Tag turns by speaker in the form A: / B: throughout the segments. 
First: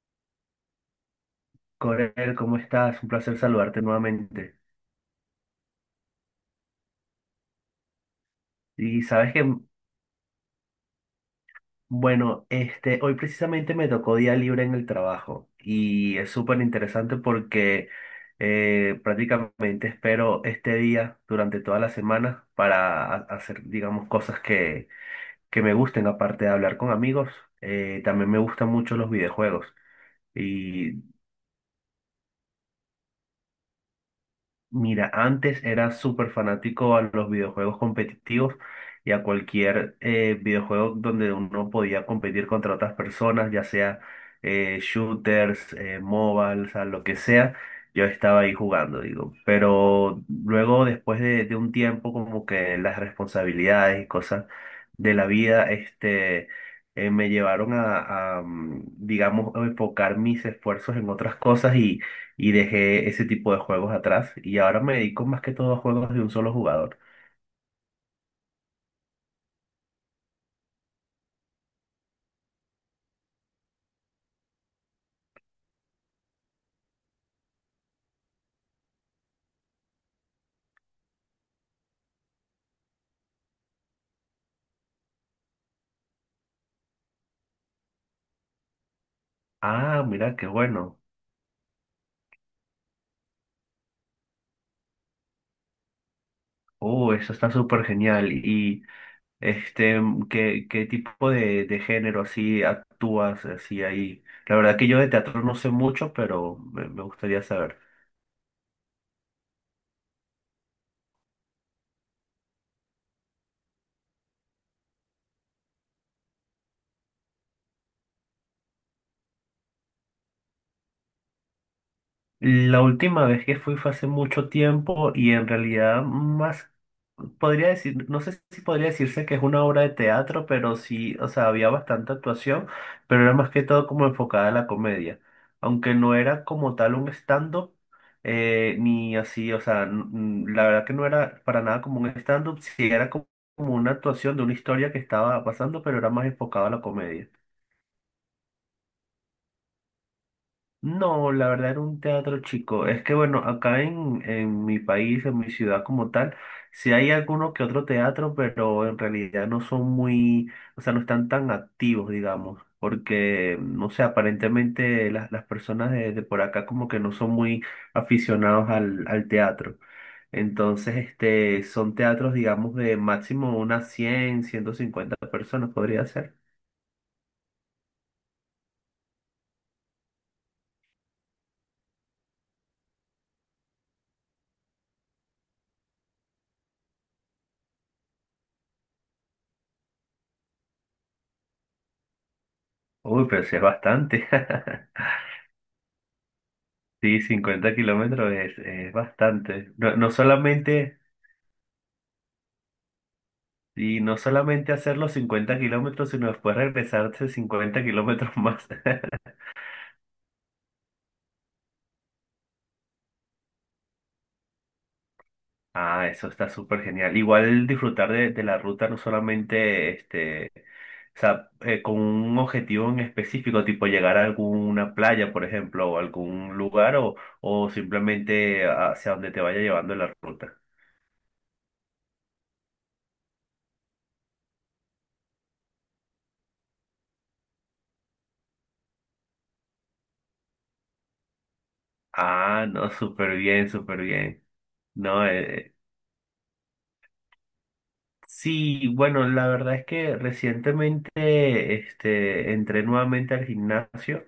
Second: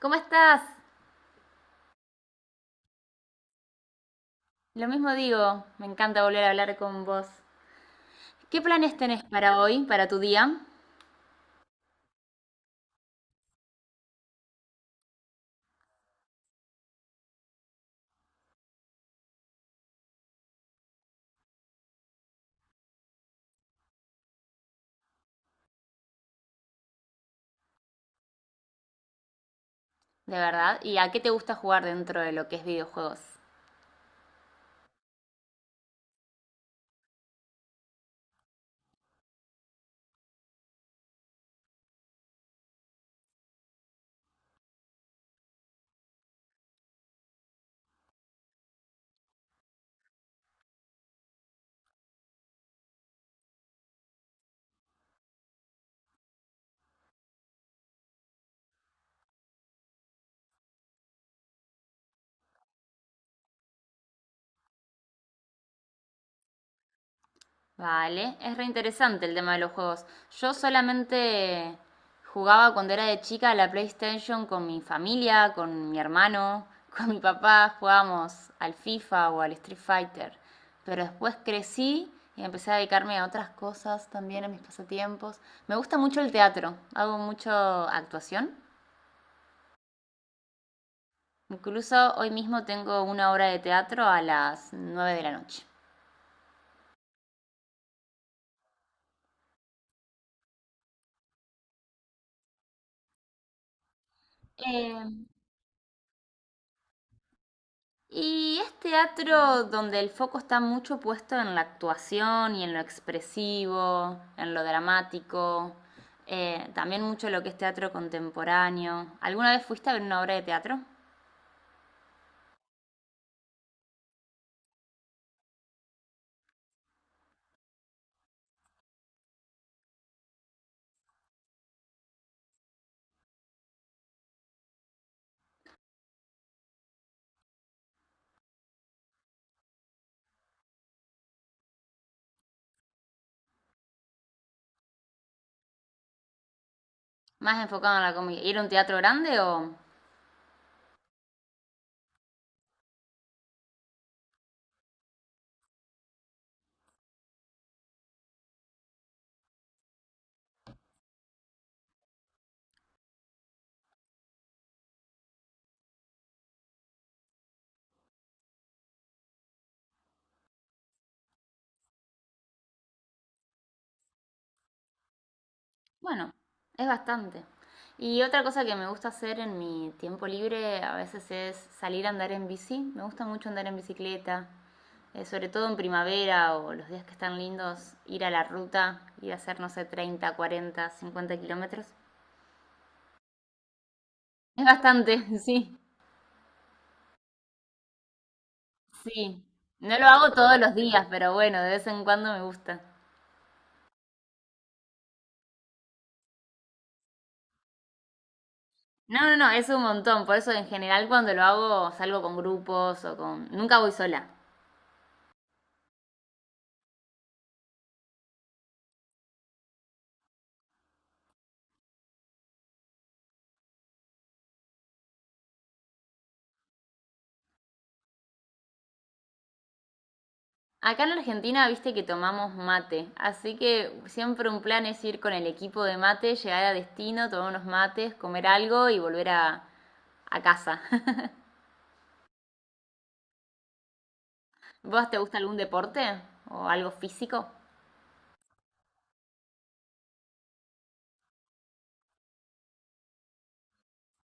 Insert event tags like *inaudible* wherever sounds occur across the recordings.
A: ¿Cómo estás?
B: Corel, ¿cómo estás? Un placer saludarte nuevamente.
A: Lo mismo digo, me encanta volver a hablar con vos. ¿Qué planes
B: Y
A: tenés
B: sabes que,
A: para hoy, para tu día?
B: bueno, hoy precisamente me tocó día libre en el trabajo y es súper interesante porque prácticamente espero este día durante toda la semana para hacer, digamos, cosas que me gusten, aparte de hablar con amigos. También me gustan mucho los videojuegos.
A: De verdad, ¿y
B: Y
A: a qué te gusta jugar dentro de lo que es videojuegos?
B: mira, antes era súper fanático a los videojuegos competitivos y a cualquier videojuego donde uno podía competir contra otras personas, ya sea shooters, mobile, o sea, lo que sea, yo estaba ahí jugando, digo. Pero luego, después de un tiempo, como que las responsabilidades y cosas de la vida, me llevaron digamos, a enfocar mis esfuerzos en otras cosas y dejé ese tipo de juegos atrás y ahora me dedico más que todo a juegos de un solo jugador.
A: Vale, es re interesante el tema de los juegos. Yo solamente jugaba cuando era de chica a la PlayStation con mi familia, con mi hermano, *laughs* con mi papá, jugábamos al FIFA o al Street Fighter. Pero después crecí y empecé a dedicarme a otras cosas también, a mis pasatiempos. Me gusta mucho el teatro, hago mucho actuación.
B: Ah, mira, qué bueno.
A: Incluso hoy mismo tengo una obra de teatro a las 9 de la noche.
B: Oh, eso está súper genial. Y ¿qué, qué tipo de género así actúas así ahí? La verdad que yo de
A: Eh,
B: teatro no sé mucho, pero me gustaría saber.
A: Y es teatro donde el foco está mucho puesto en la actuación y en lo expresivo, en lo dramático, también mucho lo que es teatro contemporáneo. ¿Alguna vez fuiste a ver una obra de teatro?
B: La última vez que fui fue hace mucho tiempo y en realidad más podría decir, no sé si podría decirse que es una obra de teatro, pero sí, o sea, había bastante actuación, pero era más que todo como enfocada a la comedia. Aunque no era como tal un stand-up, ni así, o sea, la verdad que no era para nada como un stand-up, sí era como una actuación de una historia que estaba pasando, pero era más enfocada a la comedia.
A: Más enfocado en la comedia. ¿Y era un teatro grande o...?
B: No, la verdad era un teatro chico. Es que bueno, acá en mi país, en mi ciudad como tal, sí hay alguno que otro teatro, pero en realidad no son muy, o sea, no están tan activos, digamos, porque, no sé, aparentemente las personas de por acá como que no son muy aficionados al teatro. Entonces, son teatros, digamos, de máximo unas 100, 150 personas podría
A: Bueno,
B: ser.
A: es bastante. Y otra cosa que me gusta hacer en mi tiempo libre a veces es salir a andar en bici. Me gusta mucho andar en bicicleta, sobre todo en primavera o los días que están lindos, ir a la ruta, ir a hacer, no sé, 30, 40, 50 kilómetros.
B: Uy, pero sí es bastante.
A: Es
B: *laughs*
A: bastante, *laughs* sí,
B: Sí, 50 kilómetros es
A: sí.
B: bastante. No,
A: No lo
B: no
A: hago todos los
B: solamente,
A: días, pero bueno, de vez en cuando me gusta.
B: y no solamente hacer los 50 kilómetros, sino después regresarse 50 kilómetros más.
A: No,
B: *laughs*
A: no, no, es un montón. Por eso en general cuando lo hago salgo con grupos o con... Nunca voy sola.
B: Ah, eso está súper genial. Igual disfrutar de la ruta, no solamente o sea, con un objetivo en específico, tipo llegar a alguna playa, por ejemplo, o algún lugar, o simplemente hacia donde te vaya llevando la ruta.
A: Acá en Argentina, viste que tomamos mate, así que siempre un plan es ir con el equipo de mate, llegar a destino, tomar unos mates, comer algo y volver a casa. *laughs*
B: Ah, no, súper bien, súper bien.
A: ¿Vos te
B: No,
A: gusta algún deporte o algo físico?
B: sí, bueno, la verdad es que recientemente entré nuevamente al gimnasio.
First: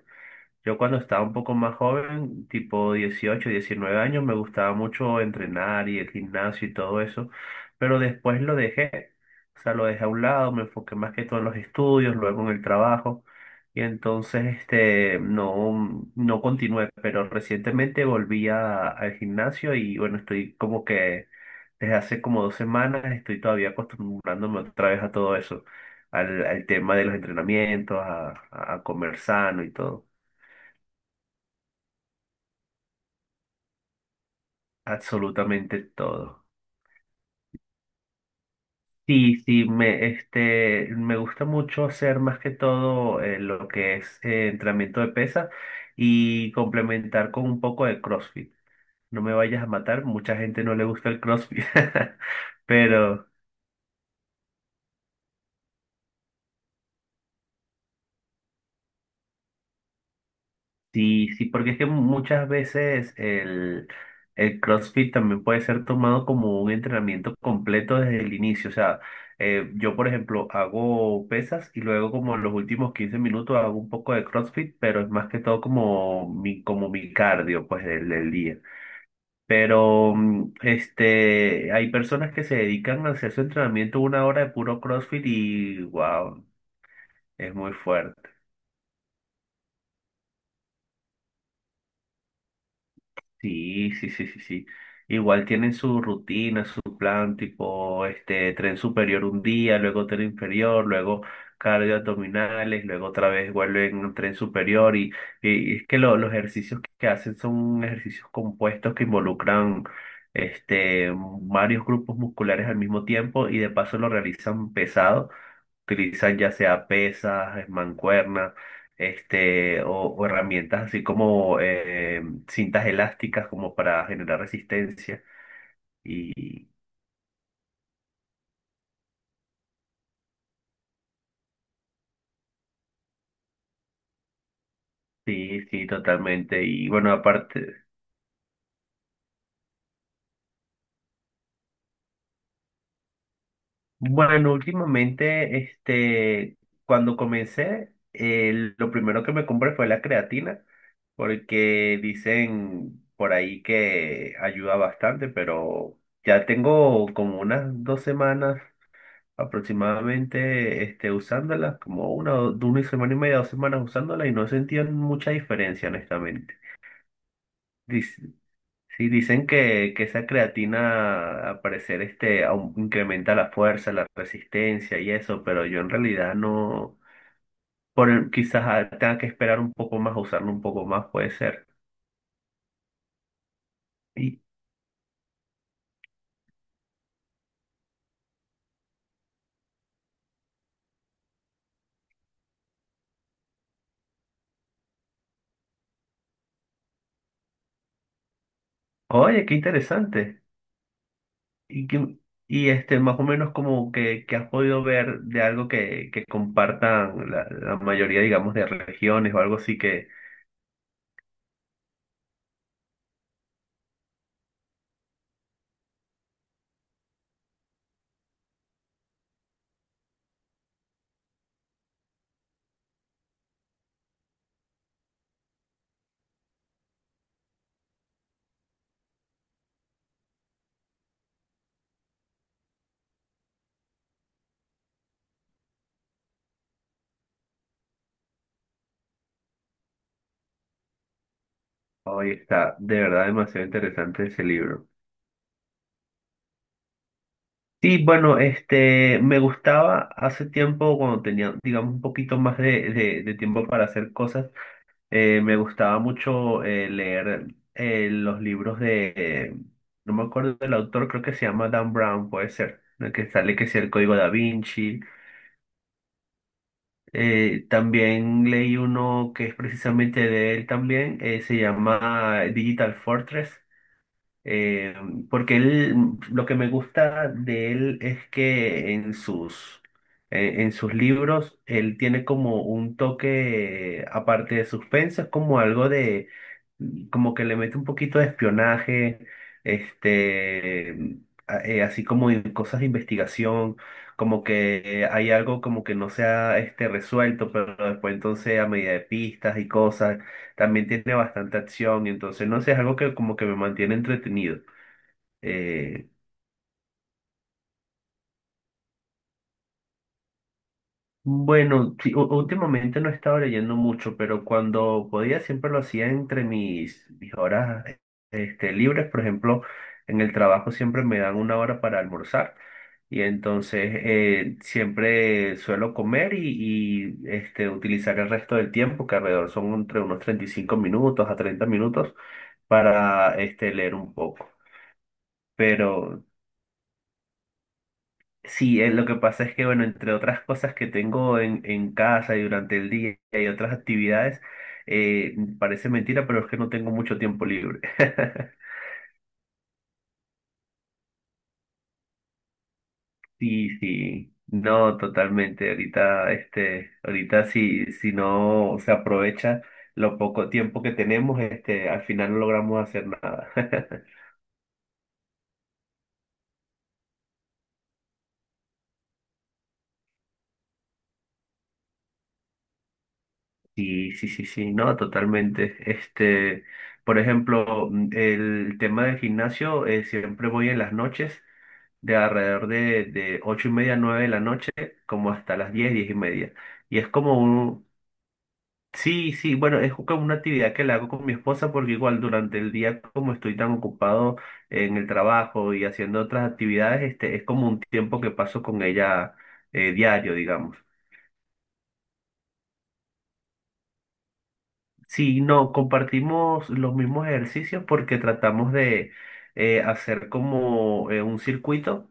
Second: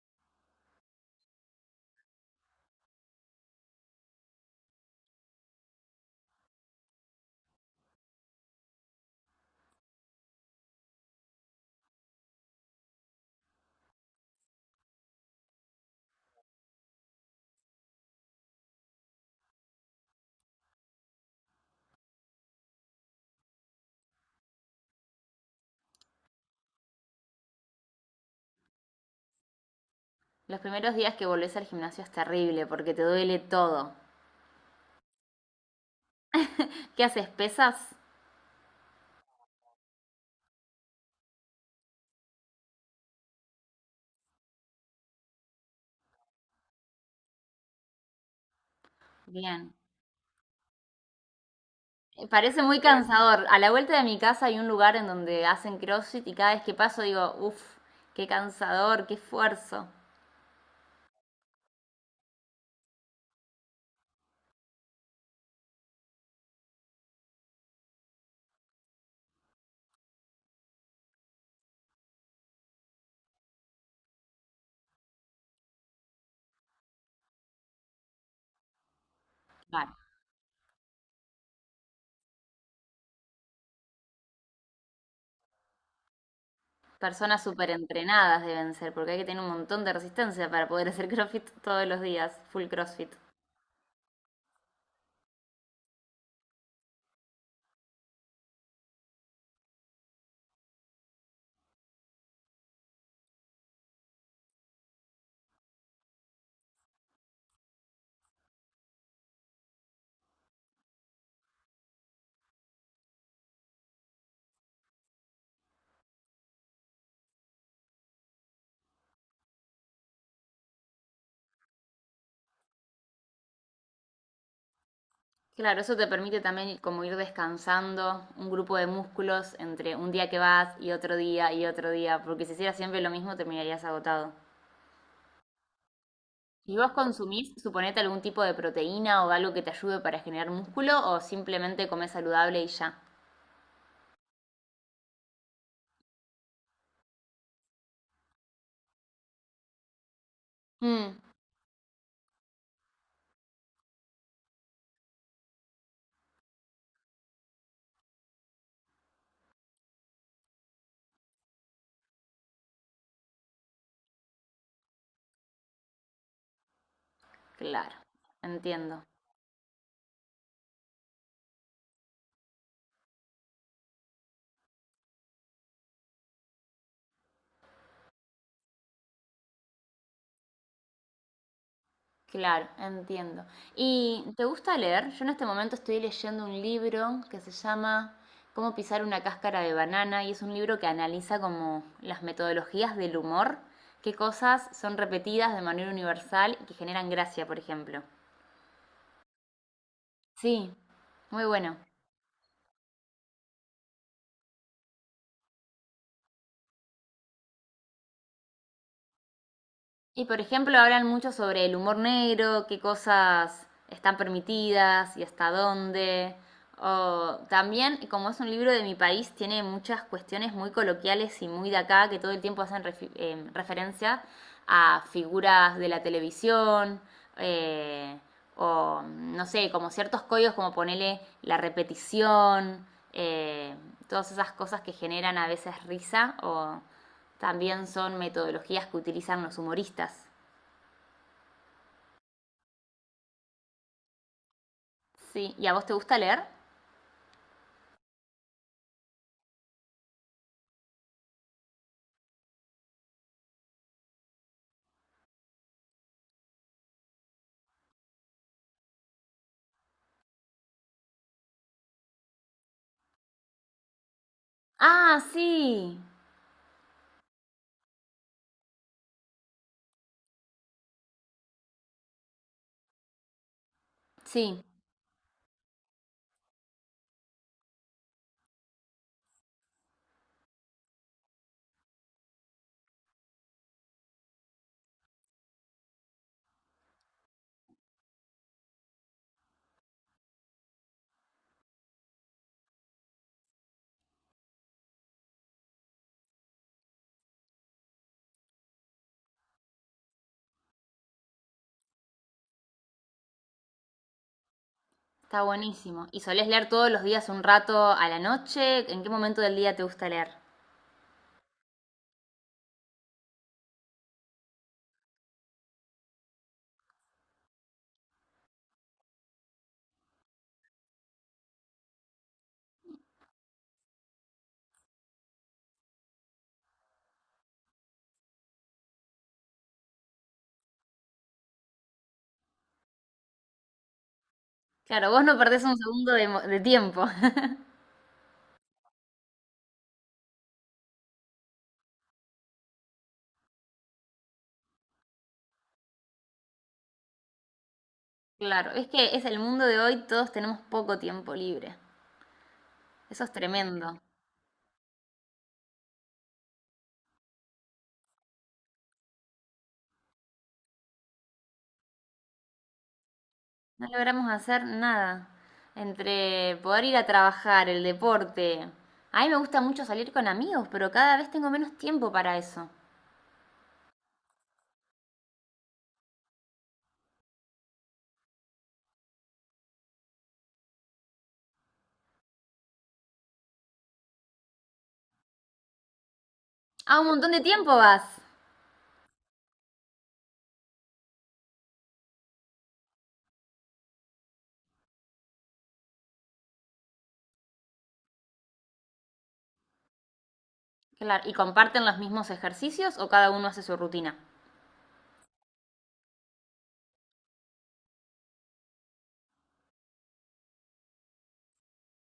B: Yo cuando estaba un poco más joven, tipo 18 19 años, me gustaba mucho entrenar y el gimnasio y todo eso, pero después lo dejé, o sea, lo dejé a un lado, me enfoqué más que todo en los estudios, luego en el trabajo, y entonces no, no continué, pero recientemente volví al gimnasio y bueno, estoy como que desde hace como 2 semanas estoy todavía acostumbrándome otra vez a todo eso, al tema de los entrenamientos, a comer sano y todo.
A: Los primeros días que volvés al gimnasio es terrible porque te duele todo.
B: Absolutamente todo.
A: ¿Qué haces? ¿Pesas?
B: Sí, sí, me gusta mucho hacer más que todo lo que es entrenamiento de pesa y complementar con un poco de CrossFit. No me vayas a
A: Bien.
B: matar, mucha gente no le gusta el CrossFit, *laughs*
A: Parece muy, claro,
B: pero...
A: cansador. A la vuelta de mi casa hay un lugar en donde hacen CrossFit y cada vez que paso digo, uff, qué cansador, qué esfuerzo.
B: Sí, sí, porque es que muchas veces el CrossFit también puede ser tomado como un entrenamiento completo desde el inicio. O sea, yo, por ejemplo, hago pesas y luego como en los últimos 15 minutos hago un poco de CrossFit, pero es más que todo como mi cardio, pues, del día.
A: Bueno,
B: Pero hay personas que se dedican a hacer su entrenamiento una hora de puro CrossFit y wow,
A: personas
B: es
A: súper
B: muy fuerte.
A: entrenadas deben ser, porque hay que tener un montón de resistencia para poder hacer CrossFit todos los días, full CrossFit.
B: Sí, sí, sí, sí, sí. Igual tienen su rutina, su plan, tipo, tren superior un día, luego tren inferior, luego cardio abdominales, luego otra vez vuelven a tren superior y es que los ejercicios que hacen son ejercicios compuestos que involucran, este, varios grupos musculares al mismo tiempo y de paso lo realizan pesado utilizan ya sea pesas, mancuernas, o herramientas así como cintas elásticas como para generar resistencia.
A: Claro, eso te permite
B: Y
A: también como ir descansando un grupo de músculos entre un día que vas y otro día, porque si hicieras siempre lo mismo terminarías agotado.
B: sí, sí, totalmente.
A: ¿Y
B: Y
A: vos
B: bueno,
A: consumís,
B: aparte,
A: suponete, algún tipo de proteína o algo que te ayude para generar músculo o simplemente comés saludable y ya?
B: bueno, últimamente, cuando comencé, lo primero que me compré fue la creatina,
A: Mm,
B: porque dicen por ahí que ayuda bastante, pero ya tengo como unas 2 semanas aproximadamente usándolas como una, de una semana y media, 2 semanas usándolas y no sentían mucha diferencia, honestamente.
A: claro,
B: Dic-
A: entiendo.
B: sí, dicen que esa creatina, al parecer, incrementa la fuerza, la resistencia y eso, pero yo en realidad no, por, quizás tenga que esperar un poco más, usarlo un poco más, puede ser.
A: Claro, entiendo. ¿Y
B: Y,
A: te gusta leer? Yo en este momento estoy leyendo un libro que se llama Cómo pisar una cáscara de banana y es un libro que analiza como las metodologías del humor, qué cosas son repetidas de manera universal y que generan gracia, por ejemplo.
B: oye, qué interesante.
A: Sí, muy bueno.
B: Y, que- y, más o menos como que has podido ver de algo que compartan la mayoría, digamos, de regiones o algo así, que
A: Y por ejemplo, hablan mucho sobre el humor negro, qué cosas están permitidas y hasta dónde. O también, como es un libro de mi país, tiene muchas cuestiones muy coloquiales y muy de acá que todo el tiempo hacen referencia a figuras de la televisión, eh, o, no sé, como ciertos códigos como ponele la repetición, eh, todas esas cosas que generan a veces risa o también son metodologías que utilizan los humoristas.
B: hoy está de verdad demasiado interesante ese libro.
A: Sí, ¿y a vos te gusta leer?
B: Sí, bueno, me gustaba hace tiempo cuando tenía, digamos, un poquito más de tiempo para hacer cosas, me gustaba mucho leer los libros de, no me acuerdo del autor, creo que se llama Dan Brown, puede ser, el que sale que sea el Código Da Vinci.
A: Ah, sí.
B: También leí uno que es precisamente de él también, se llama Digital Fortress,
A: Sí,
B: eh, porque él, lo que me gusta de él es que en sus, en sus libros él tiene como un toque, aparte de suspenso, es como algo como que le mete un poquito de espionaje, este, así como en cosas de investigación, como que hay algo como que no se ha resuelto, pero después entonces a medida de pistas y cosas, también tiene bastante acción, y entonces no sé, es algo que como que me mantiene entretenido.
A: está buenísimo.
B: Eh,
A: ¿Y solés leer todos los días un rato a la noche? ¿En qué momento del día te gusta leer?
B: Bueno, sí, últimamente no he estado leyendo mucho, pero cuando podía siempre lo hacía entre mis horas libres. Por ejemplo, en el trabajo siempre me dan una hora para almorzar y entonces siempre suelo comer y utilizar el resto del tiempo, que alrededor son entre unos 35 minutos a 30 minutos, para leer un poco.
A: Claro, vos no perdés un segundo
B: Pero
A: de tiempo. *laughs*
B: sí, lo que pasa es que, bueno, entre otras cosas que tengo en casa y durante el día y otras actividades, parece mentira, pero es que no tengo mucho tiempo libre. *laughs*
A: Claro, es que es el mundo de hoy, todos tenemos poco tiempo libre. Eso es
B: Sí,
A: tremendo.
B: sí, no, totalmente. Ahorita, ahorita si no se aprovecha lo poco tiempo que tenemos, al final no logramos hacer nada.
A: No
B: *laughs*
A: logramos hacer nada. Entre poder ir a trabajar, el deporte. A mí me gusta mucho salir con amigos, pero cada vez tengo menos tiempo para eso.
B: Sí, sí, sí, sí, no, totalmente. Por ejemplo, el tema del gimnasio, siempre voy en las noches de alrededor de 8:30, 9 de la noche, como hasta las 10, 10:30. Y
A: Ah,
B: es
A: un montón
B: como
A: de tiempo
B: un...
A: vas.
B: Sí, sí, bueno, es como una actividad que la hago con mi esposa porque igual durante el día, como estoy tan ocupado en el trabajo y haciendo otras actividades, es como un tiempo que paso con ella diario, digamos.
A: Claro, ¿y comparten los mismos ejercicios o cada uno hace su rutina?
B: Sí, no, compartimos los mismos ejercicios porque tratamos de hacer como un circuito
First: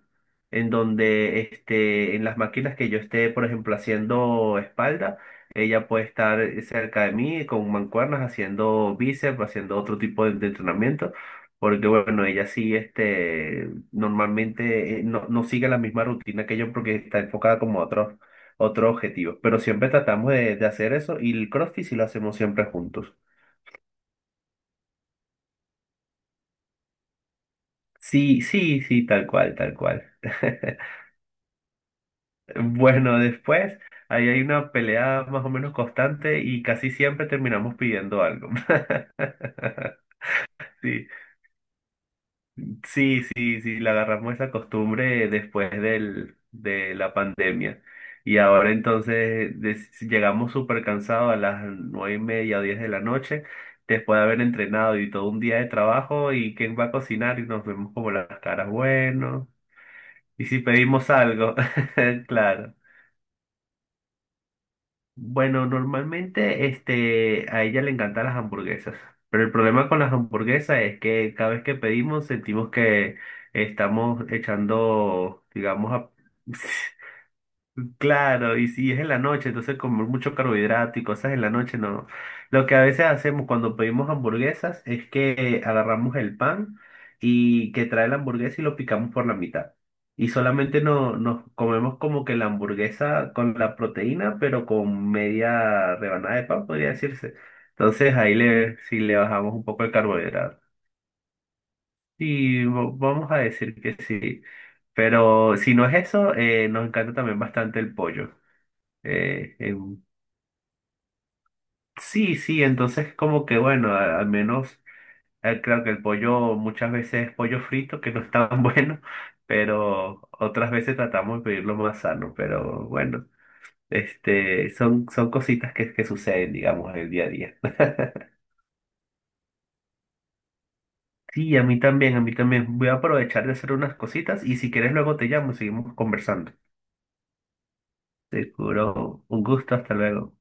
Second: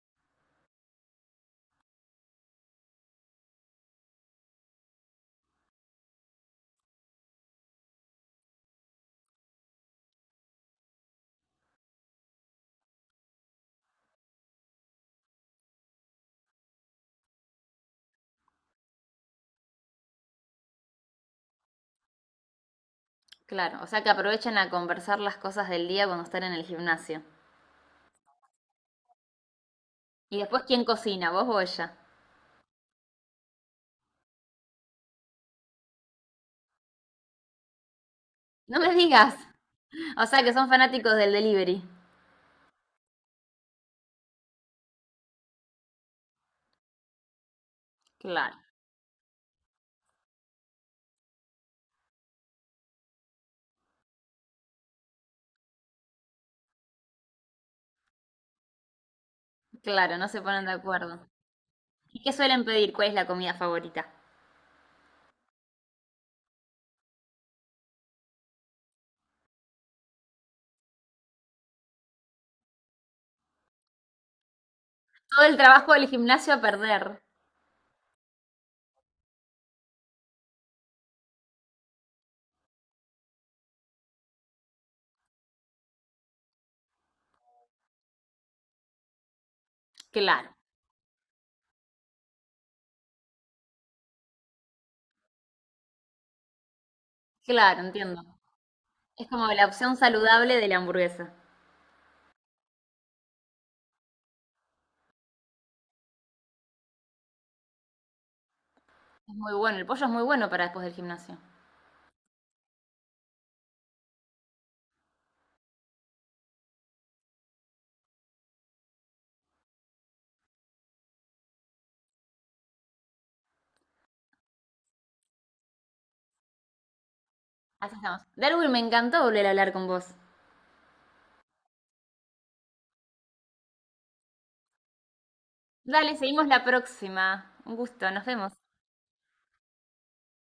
B: en donde en las máquinas que yo esté, por ejemplo, haciendo espalda, ella puede estar cerca de mí con mancuernas haciendo bíceps, haciendo otro tipo de entrenamiento, porque bueno, ella sí normalmente no, no sigue la misma rutina que yo porque está enfocada como a otros otro objetivo. Pero siempre tratamos de hacer eso y el CrossFit sí lo hacemos siempre juntos.
A: Claro, o sea que aprovechan a conversar las cosas del día cuando están en el gimnasio.
B: Sí, sí, sí, tal cual, tal cual.
A: Y después, ¿quién
B: *laughs*
A: cocina, vos o ella?
B: Bueno, después ahí hay una pelea más o menos constante y casi siempre terminamos pidiendo algo.
A: No me digas.
B: *laughs*
A: O sea que son
B: Sí,
A: fanáticos del delivery.
B: sí, sí, sí, le agarramos esa costumbre después de la pandemia. Y
A: Claro,
B: ahora entonces llegamos súper cansados a las 9:30, 10 de la noche, después de haber entrenado y todo un día de trabajo, y quién va a cocinar y nos vemos como las caras, bueno,
A: claro, no se
B: y si
A: ponen de
B: pedimos
A: acuerdo.
B: algo,
A: ¿Y
B: *laughs*
A: qué suelen
B: claro.
A: pedir? ¿Cuál es la comida favorita?
B: Bueno, normalmente a ella le encantan las hamburguesas, pero el problema con las hamburguesas es que cada vez que pedimos sentimos que estamos echando,
A: Todo el
B: digamos,
A: trabajo del
B: a...
A: gimnasio
B: *laughs*
A: a perder.
B: Claro, y si es en la noche, entonces comer mucho carbohidrato y cosas en la noche, no. Lo que a veces hacemos cuando pedimos hamburguesas es que agarramos el pan y que trae la hamburguesa y lo picamos por la mitad. Y
A: Claro,
B: solamente no, nos comemos como que la hamburguesa con la proteína, pero con media rebanada de pan, podría decirse.
A: claro,
B: Entonces
A: entiendo.
B: ahí le, sí le
A: Es como
B: bajamos un
A: la
B: poco el
A: opción saludable
B: carbohidrato.
A: de la hamburguesa.
B: Y vamos a decir que sí. Pero si no es eso, nos encanta también bastante el pollo.
A: Es muy
B: Eh,
A: bueno, el
B: em,
A: pollo es muy bueno para después del gimnasio.
B: sí, sí, entonces como que bueno, al menos creo que el pollo muchas veces es pollo frito, que no es tan *laughs* bueno, pero otras veces tratamos de pedirlo más sano, pero bueno, son cositas que suceden, digamos, en el día a día.
A: Así estamos.
B: *laughs*
A: Darwin, me encantó volver a hablar con vos.
B: Sí, a mí también, a mí también. Voy a aprovechar de hacer unas cositas y si quieres luego te llamo seguimos
A: Dale, seguimos
B: conversando.
A: la próxima. Un gusto, nos vemos.
B: Seguro, un gusto, hasta luego.